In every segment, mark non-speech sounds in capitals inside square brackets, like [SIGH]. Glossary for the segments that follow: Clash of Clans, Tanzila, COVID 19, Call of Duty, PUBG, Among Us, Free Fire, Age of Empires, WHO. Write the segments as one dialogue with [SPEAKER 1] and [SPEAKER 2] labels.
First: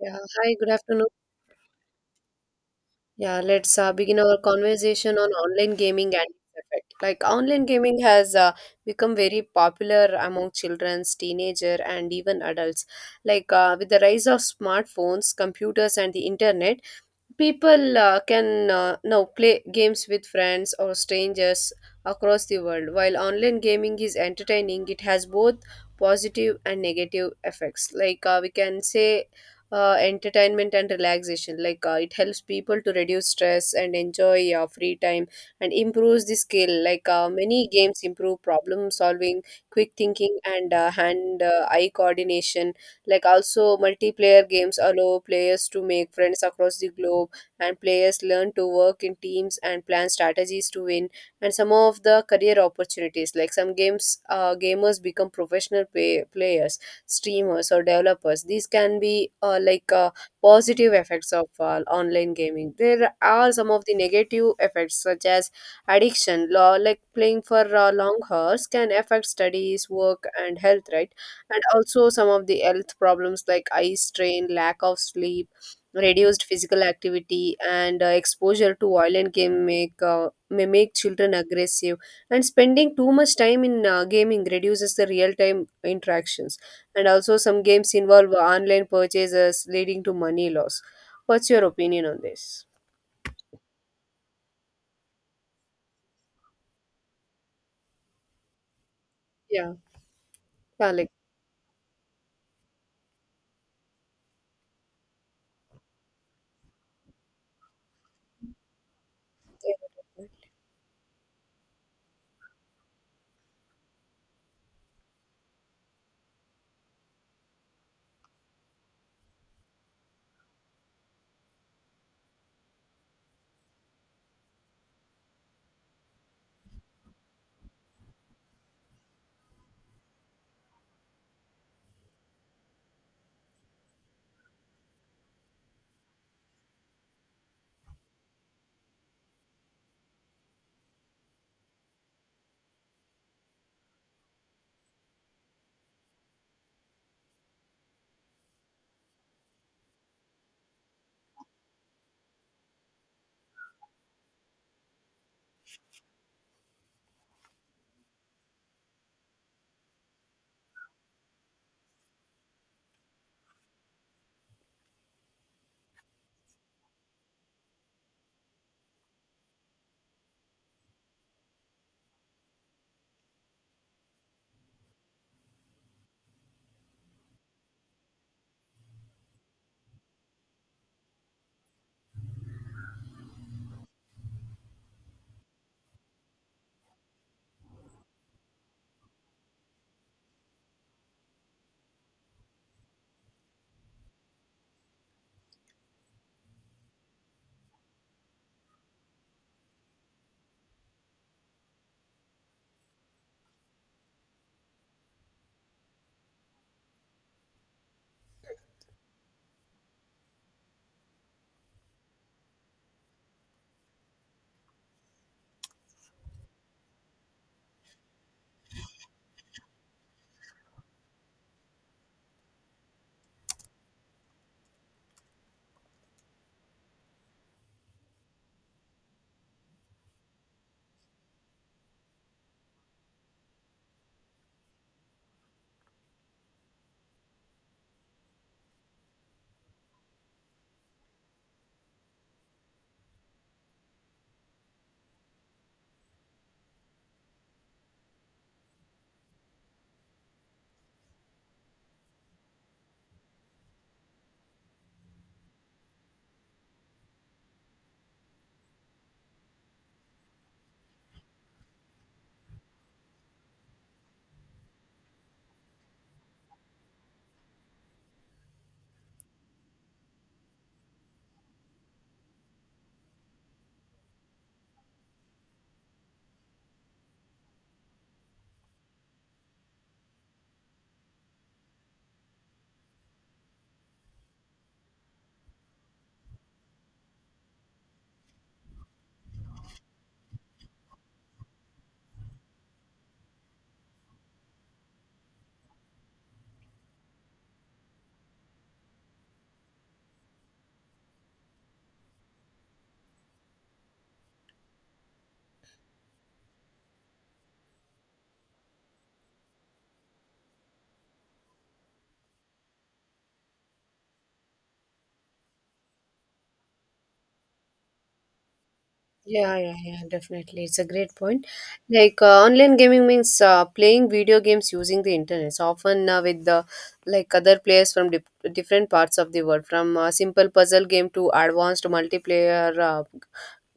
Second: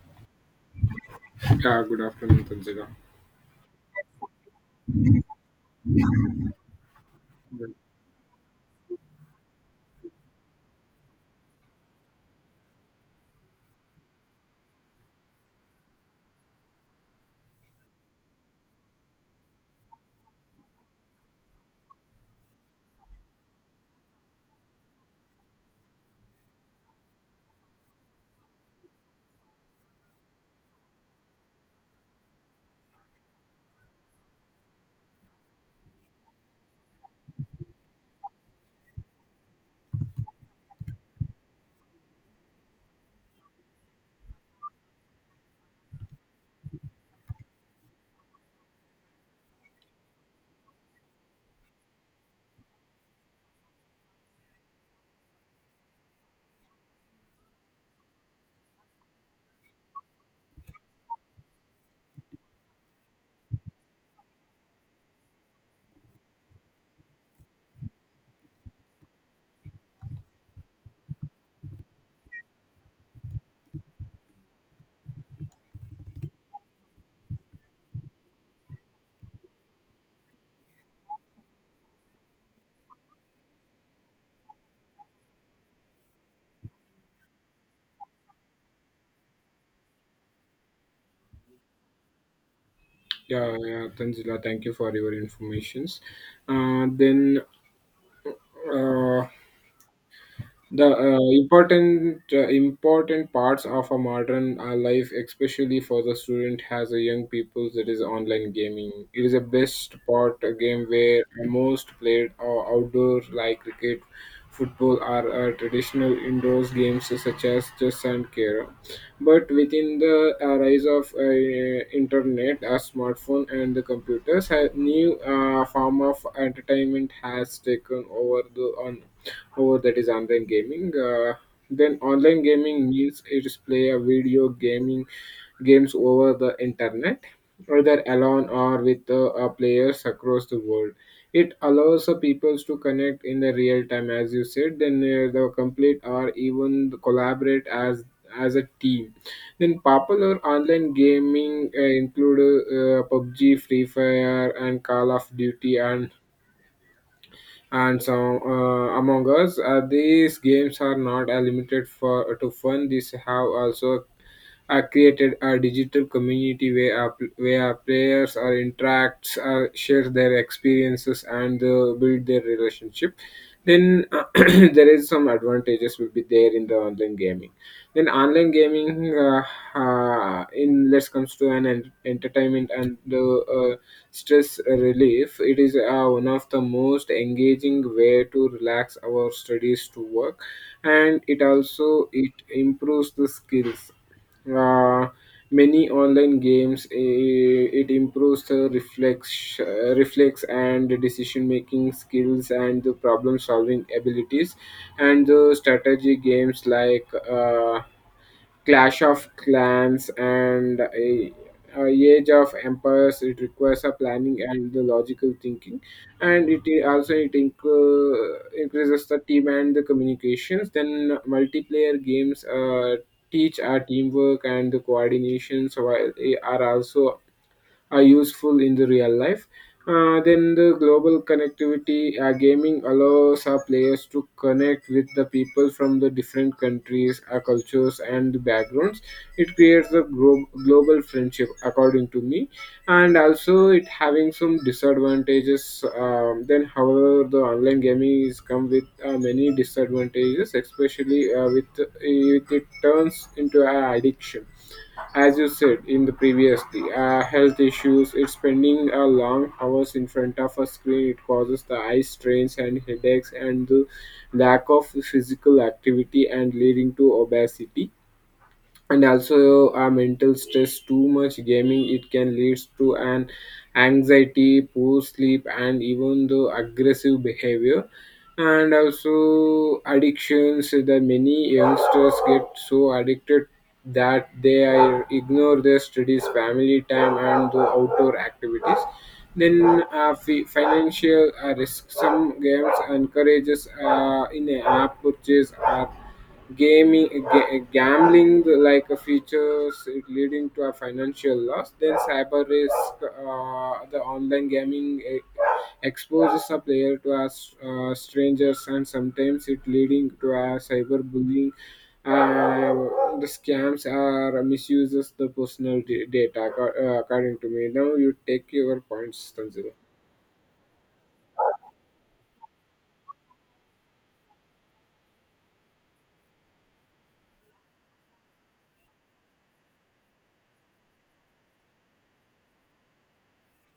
[SPEAKER 1] Yeah, hi, good afternoon.
[SPEAKER 2] Yeah, good afternoon, Tanzila.
[SPEAKER 1] Yeah, let's begin our conversation on online gaming and its effect. Like online gaming has become very popular among childrens, teenager, and even adults. Like with the rise of smartphones, computers, and the internet, people can now play games with friends or strangers across the world. While online gaming is entertaining, it has both positive and negative effects. Like we can say, entertainment and relaxation. Like it helps people to reduce stress and enjoy free time and improves the skill. Like many games improve problem solving, quick thinking, and hand eye coordination. Like also, multiplayer games allow players to make friends across the globe, and players learn to work in teams and plan strategies to win. And some of the career opportunities, like some games, gamers become professional players, streamers, or developers. These can be like positive effects of online gaming. There are some of the negative effects such as addiction law, like playing for long hours, can affect studies, work, and health, right? And also some of the health problems, like eye strain, lack of sleep, reduced physical activity, and exposure to violent game, make may make children aggressive. And spending too much time in gaming reduces the real-time interactions. And also, some games involve online purchases, leading to money loss. What's your opinion on this?
[SPEAKER 2] Yeah, Tanzila, thank you for your informations. Uh, then, uh,
[SPEAKER 1] Yeah,
[SPEAKER 2] The
[SPEAKER 1] Alec.
[SPEAKER 2] important important parts of a modern life, especially for the student, has a young people. That is online gaming. It is a best part a game where most played or outdoor like cricket, football, are traditional indoors games such as chess and carrom. But within the rise of internet, a smartphone and the computers, a new form of entertainment has taken over the on over that is online gaming. Then online gaming means it is play a video gaming games over the internet, either alone or with players across the world. It allows the peoples to connect in the real time, as you said. Then the complete or even collaborate as a team. Then popular online gaming include PUBG, Free Fire, and Call of Duty, and some among us. These games are not limited for to fun. These have also created a digital community where where players are interacts, share their experiences and build their relationship. Then [CLEARS THROAT] there is some advantages will be there in the online gaming. Then online gaming in Let's comes to an entertainment and the uh, stress relief. It is one of the most engaging way to relax our studies to work, and it also it improves the skills. uh, Many online games, it improves the reflex, reflex and decision making skills and the problem solving abilities, and the strategy games like Clash of Clans and a Age of Empires. It requires a planning and the logical thinking, and also increases the team and the communications. Then multiplayer games teach our teamwork and the coordinations, while they are also are useful in the real life. Then the global connectivity, gaming allows our players to connect with the people from the different countries, cultures, and backgrounds. It creates a global friendship, according to me, and also it having some disadvantages. However, the online gaming is come with many disadvantages, especially with it turns into an addiction, as you said in the previously. Health issues, it's spending long hours in front of a screen. It causes the eye strains and headaches and the lack of physical activity and leading to obesity. And also mental stress, too much gaming, it can lead to an anxiety, poor sleep, and even the aggressive behavior. And also addictions, the many youngsters get so addicted that they are ignore their studies, family time and the outdoor activities. Then financial risk, some games encourages in a app purchase or gaming gambling like a features, leading to a financial loss. Then cyber risk, the online gaming, exposes a player to strangers, and sometimes it leading to a cyberbullying. uh, the scams are misuses the personal data. According to me, now you take your points,
[SPEAKER 1] Yeah,
[SPEAKER 2] Tanzila.
[SPEAKER 1] yeah, yeah, definitely. It's a great point. Like online gaming means playing video games using the internet, so often with the, like, other players from different parts of the world, from simple puzzle game to advanced multiplayer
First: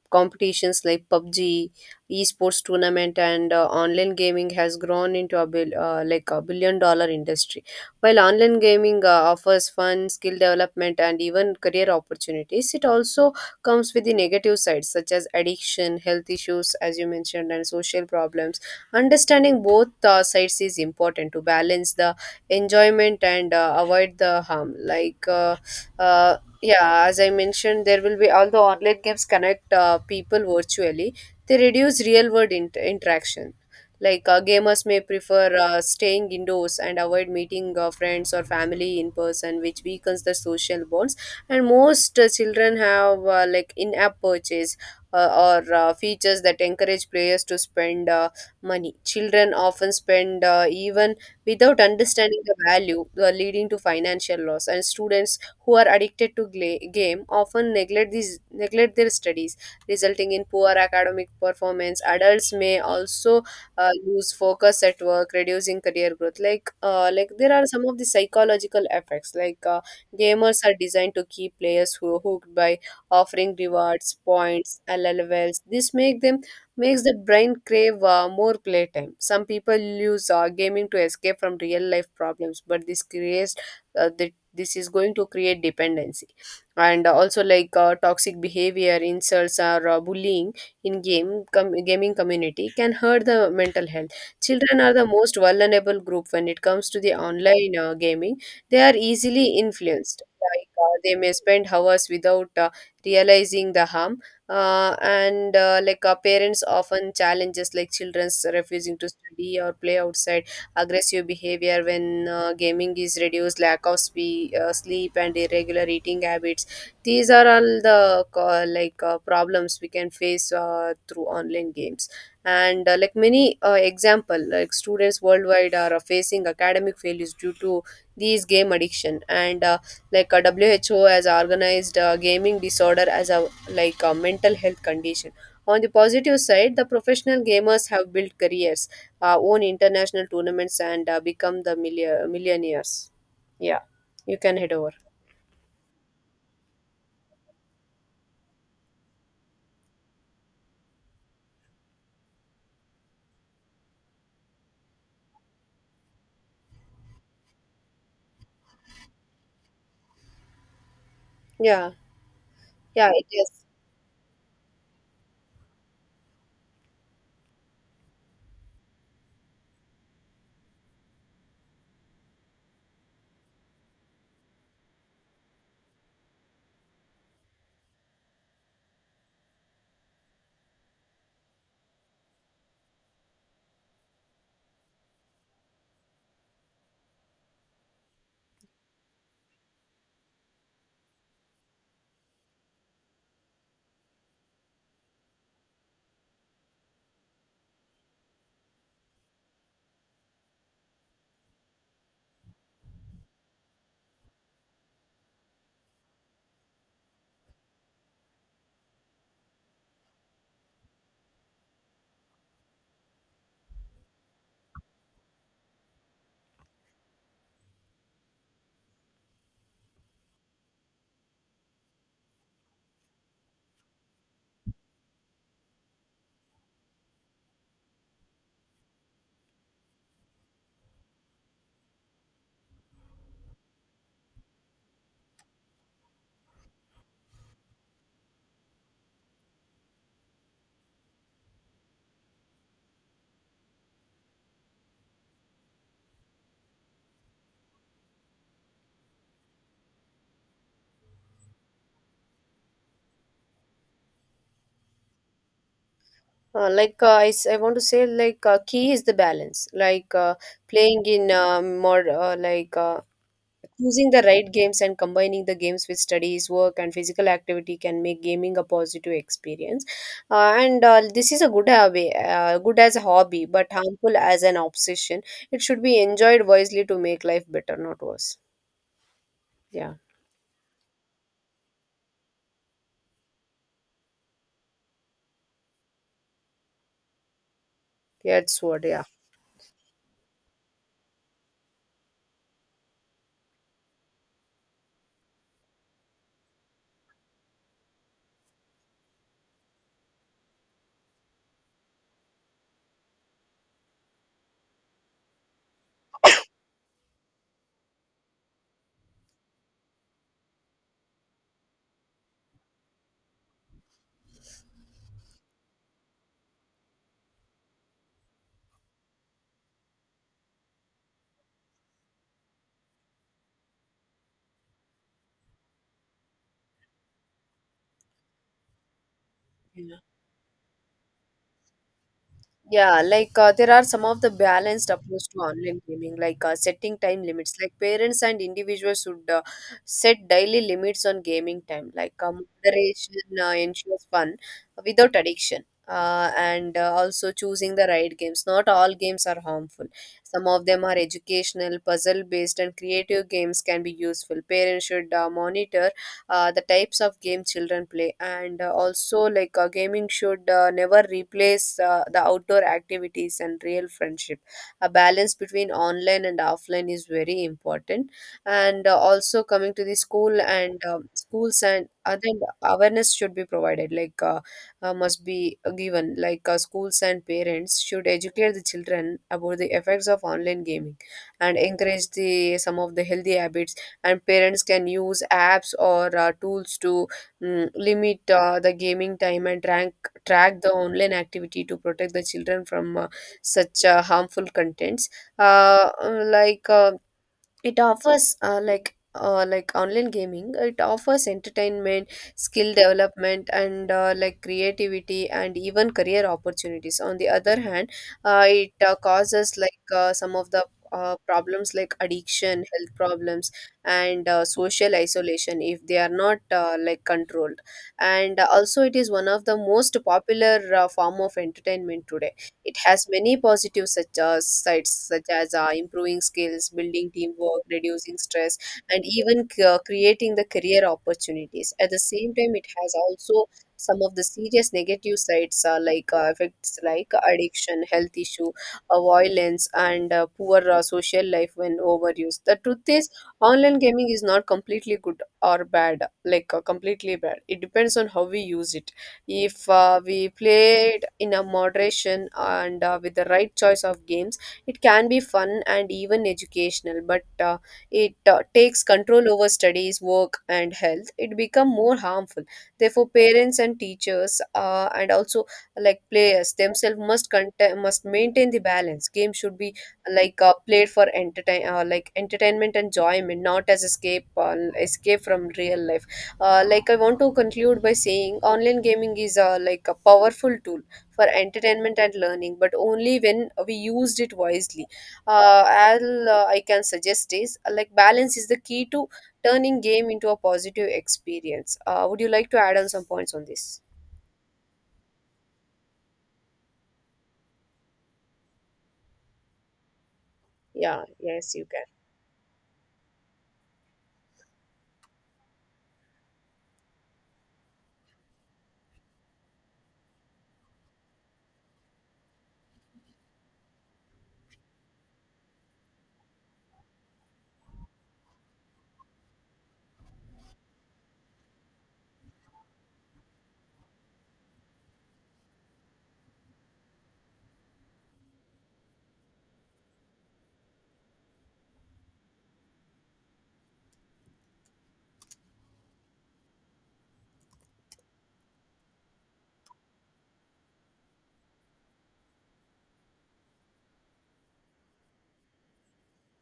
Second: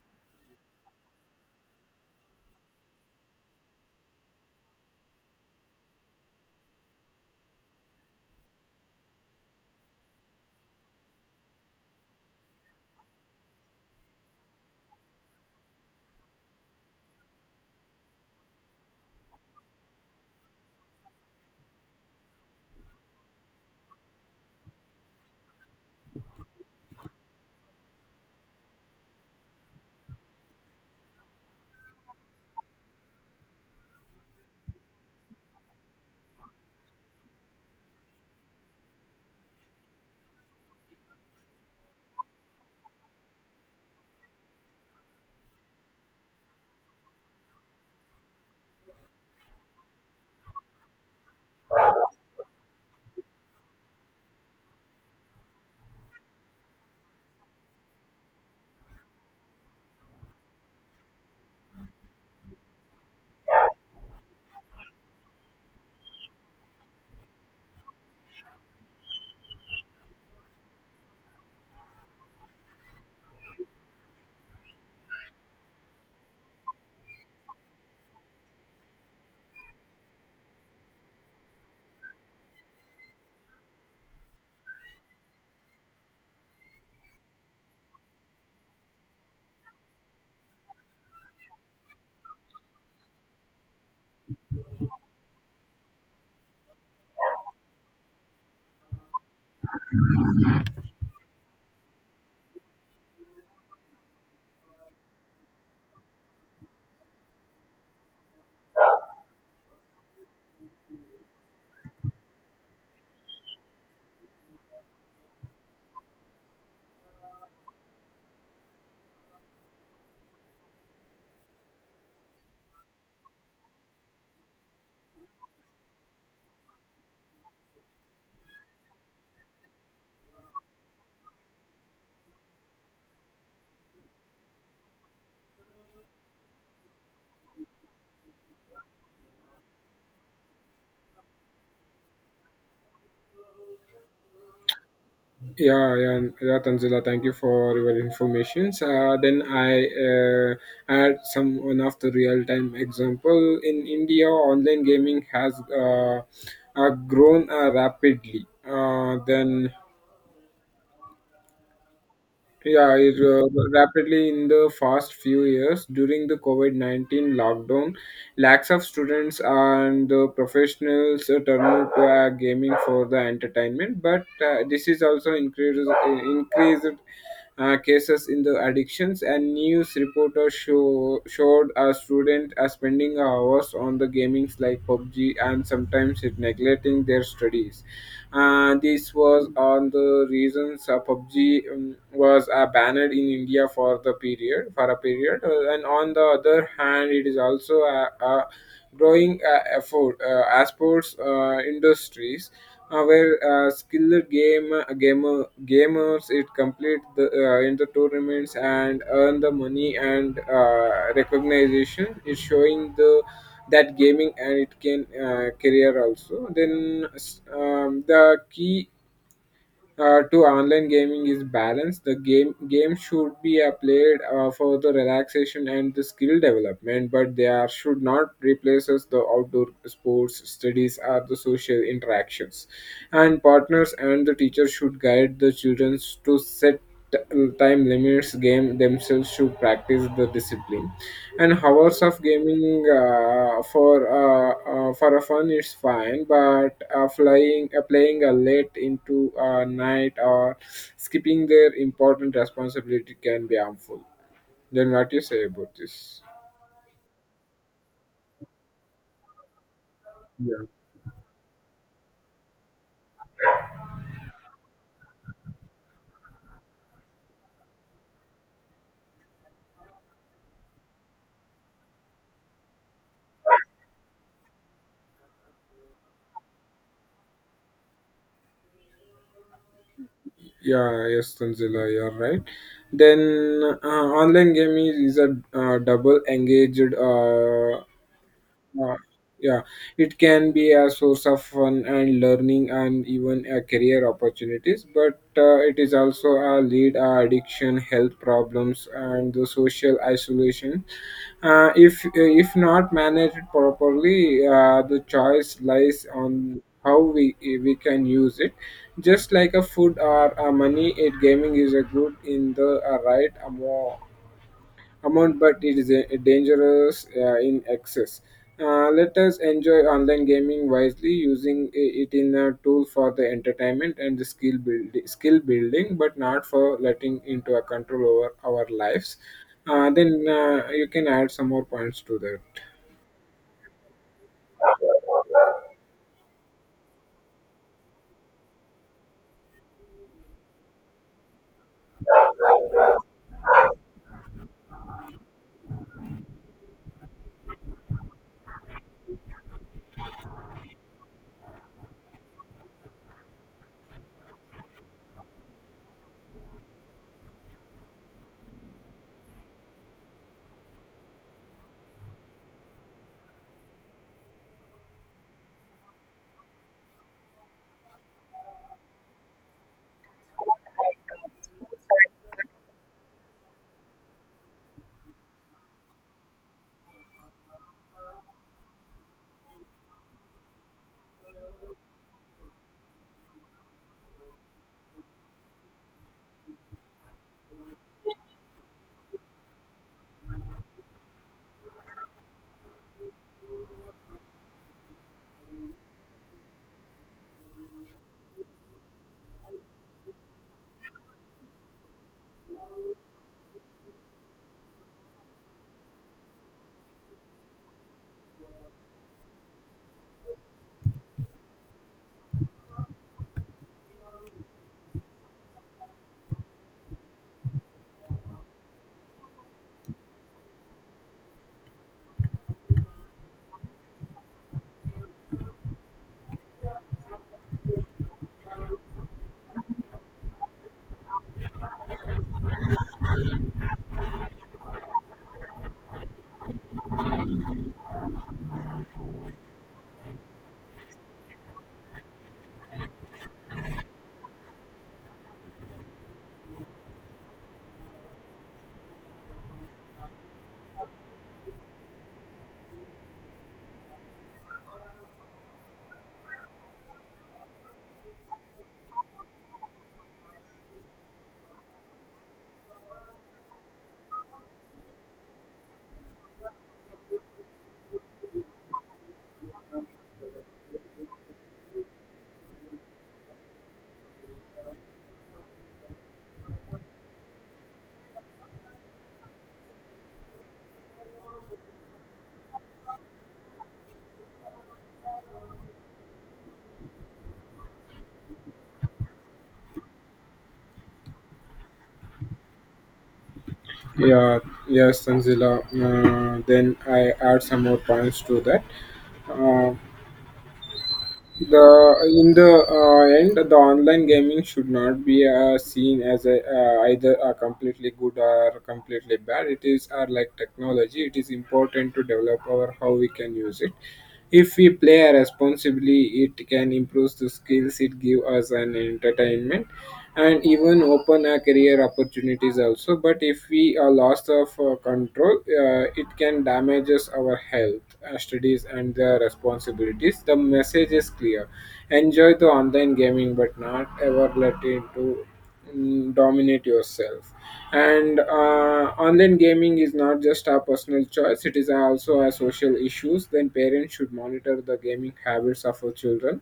[SPEAKER 1] competitions like PUBG, esports tournament, and online gaming has grown into a like a billion dollar industry. While online gaming offers fun, skill development, and even career opportunities, it also comes with the negative sides such as addiction, health issues, as you mentioned, and social problems. Understanding both sides is important to balance the enjoyment and avoid the harm. Like, uh, yeah, as I mentioned, there will be although online games connect people virtually. They reduce real world interaction. Like gamers may prefer staying indoors and avoid meeting friends or family in person, which weakens the social bonds. And most children have like in-app purchase uh, or features that encourage players to spend money. Children often spend even without understanding the value, leading to financial loss. And students who are addicted to game often neglect their studies, resulting in poor academic performance. Adults may also lose focus at work, reducing career growth. Like like, there are some of the psychological effects. Like gamers are designed to keep players who hooked by offering rewards, points, LLVs. This makes the brain crave more playtime. Some people use gaming to escape from real life problems, but uh, the this is going to create dependency. And also, like toxic behavior, insults, or bullying in gaming community can hurt the mental health. Children are the most vulnerable group when it comes to the online gaming. They are easily influenced. Like they may spend hours without realizing the harm. And like parents often challenges, like children's refusing to study or play outside, aggressive behavior when gaming is reduced, lack of sleep, and irregular eating habits. These are all the like problems we can face through online games. And like many example, like students worldwide are facing academic failures due to these game addiction. And like WHO has organized gaming disorder as a, like, a mental health condition. On the positive side, the professional gamers have built careers, won international tournaments, and become the millionaires. Yeah, you can head over.
[SPEAKER 2] Yeah, Tanzila. Thank you for your informations. Then I add some one of the real time example in India. Online gaming has grown rapidly.
[SPEAKER 1] Yeah,
[SPEAKER 2] Yeah,
[SPEAKER 1] yeah,
[SPEAKER 2] it,
[SPEAKER 1] it
[SPEAKER 2] uh,
[SPEAKER 1] is.
[SPEAKER 2] Rapidly in the past few years during the COVID 19 lockdown, lakhs of students and the professionals turned to gaming for the entertainment. But this is also increased cases in the addictions, and news reporters showed a student spending hours on the gamings like PUBG, and sometimes it neglecting their studies. This was on the reasons PUBG was banned in India for a period. And on the other hand, it is also a growing effort as sports industries, where skilled gamers it complete the in the tournaments and earn the money and recognition, is showing the that gaming and it can career also. Then the key to online gaming is balance. The game should be played for the relaxation and the skill development, but they are should not replace us the outdoor sports, studies or the social interactions. And partners and the teacher should guide the children to set t- time limits. Game themselves should practice the discipline, and hours of gaming for a fun is fine, but flying playing a late into a night or skipping their important responsibility can be harmful. Then what you say about this?
[SPEAKER 1] Like I want to say, like, key is the balance. Like,
[SPEAKER 2] Yeah,
[SPEAKER 1] playing in, more, like, choosing the right games and combining the games with studies, work, and physical activity can make gaming a positive experience. And this is a good hobby, good as a hobby, but harmful as an obsession. It should be enjoyed wisely to make life better, not worse. Yeah,
[SPEAKER 2] yeah, yes, Tanzila, you're right. Then online gaming is a double engaged.
[SPEAKER 1] that's what.
[SPEAKER 2] Yeah,
[SPEAKER 1] Yeah.
[SPEAKER 2] yeah, it can be a source of fun and learning and even a career opportunities, but it is also a lead addiction, health problems, and the social isolation. If not managed properly, the choice lies on how we can use it. Just like a food or a money, it gaming is a good in the right amount, but it is a dangerous in excess. Let us enjoy online gaming wisely, using it in a tool for the entertainment and the skill building, but not for letting into a control over our lives.
[SPEAKER 1] Yeah.
[SPEAKER 2] Then you can add some more points to that.
[SPEAKER 1] Yeah, like there are some of the balanced approach to online gaming, like setting time limits. Like, parents and individuals should set daily limits on gaming time. Like moderation ensures fun without addiction. And also, choosing the right games. Not all games are harmful. Some of them are educational, puzzle based, and creative games can be useful. Parents should monitor the types of game children play, and also, like, gaming should never replace the outdoor activities and real friendship. A balance between online and offline is very important. And also, coming to the school and schools and other, awareness should be provided, like, must be given, like schools and parents should educate the children about the effects of online gaming and encourage the some of the healthy habits. And parents can use apps or tools to limit the gaming time and track the online activity to protect the children from such harmful contents. Like, it offers, like, like online gaming, it offers entertainment, skill development, and like, creativity, and even career opportunities. On the other hand, it causes, like, some of the problems, like addiction, health problems, and social isolation, if they are not, like, controlled. And also, it is one of the most popular form of entertainment today. It has many positive such as sides, such as improving skills, building teamwork, reducing stress, and even creating the career opportunities. At the same time, it has also some of the serious negative sides, like, effects like addiction, health issue, violence, and poor social life when overused. The truth is, online gaming is not completely good or bad, like completely bad. It depends on how we use it. If we play it in a moderation and with the right choice of games, it can be fun and even educational. But it takes control over studies, work, and health. It become more harmful. Therefore, parents and teachers, and also, like, players themselves, must maintain the balance. Game should be, like, played for entertain like entertainment and enjoyment, not as escape from real life. Like, I want to conclude by saying online gaming is, like, a powerful tool for entertainment and learning, but only when we used it wisely. All I can suggest is, like, balance is the key to turning game into a positive experience. Would you like to add on some points on this?
[SPEAKER 2] Yeah, yes, Tanzila. Then I add some more points to that. Uh,
[SPEAKER 1] Yeah, yes, you can.
[SPEAKER 2] The in the end, the online gaming should not be seen as either a completely good or completely bad. It is are like technology. It is important to develop our how we can use it. If we play responsibly, it can improve the skills. It give us an entertainment and even open a career opportunity opportunities also. But if we are lost of control, it can damages our health, studies and the responsibilities. The message is clear: enjoy the online gaming, but not ever let it to dominate yourself. And online gaming is not just a personal choice, it is also a social issue. Then parents should monitor the gaming habits of our children.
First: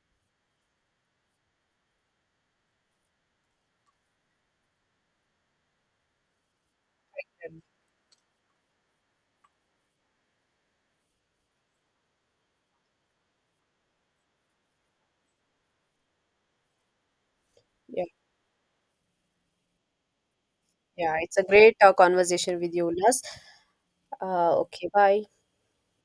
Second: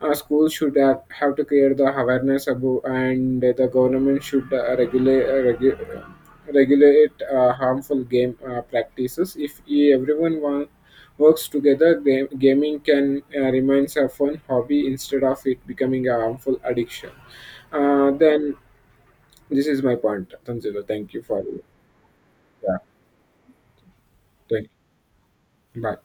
[SPEAKER 2] Schools should have to create the awareness about, and the government should regulate harmful game practices. If everyone works together, gaming can remain a fun hobby instead of it becoming a harmful addiction.
[SPEAKER 1] Yeah,
[SPEAKER 2] Then this is my point, Tanzila. Thank
[SPEAKER 1] yeah,
[SPEAKER 2] you
[SPEAKER 1] it's a
[SPEAKER 2] for
[SPEAKER 1] great conversation with
[SPEAKER 2] yeah.
[SPEAKER 1] you, Ulas.
[SPEAKER 2] Thank
[SPEAKER 1] Okay, bye.
[SPEAKER 2] you. Bye.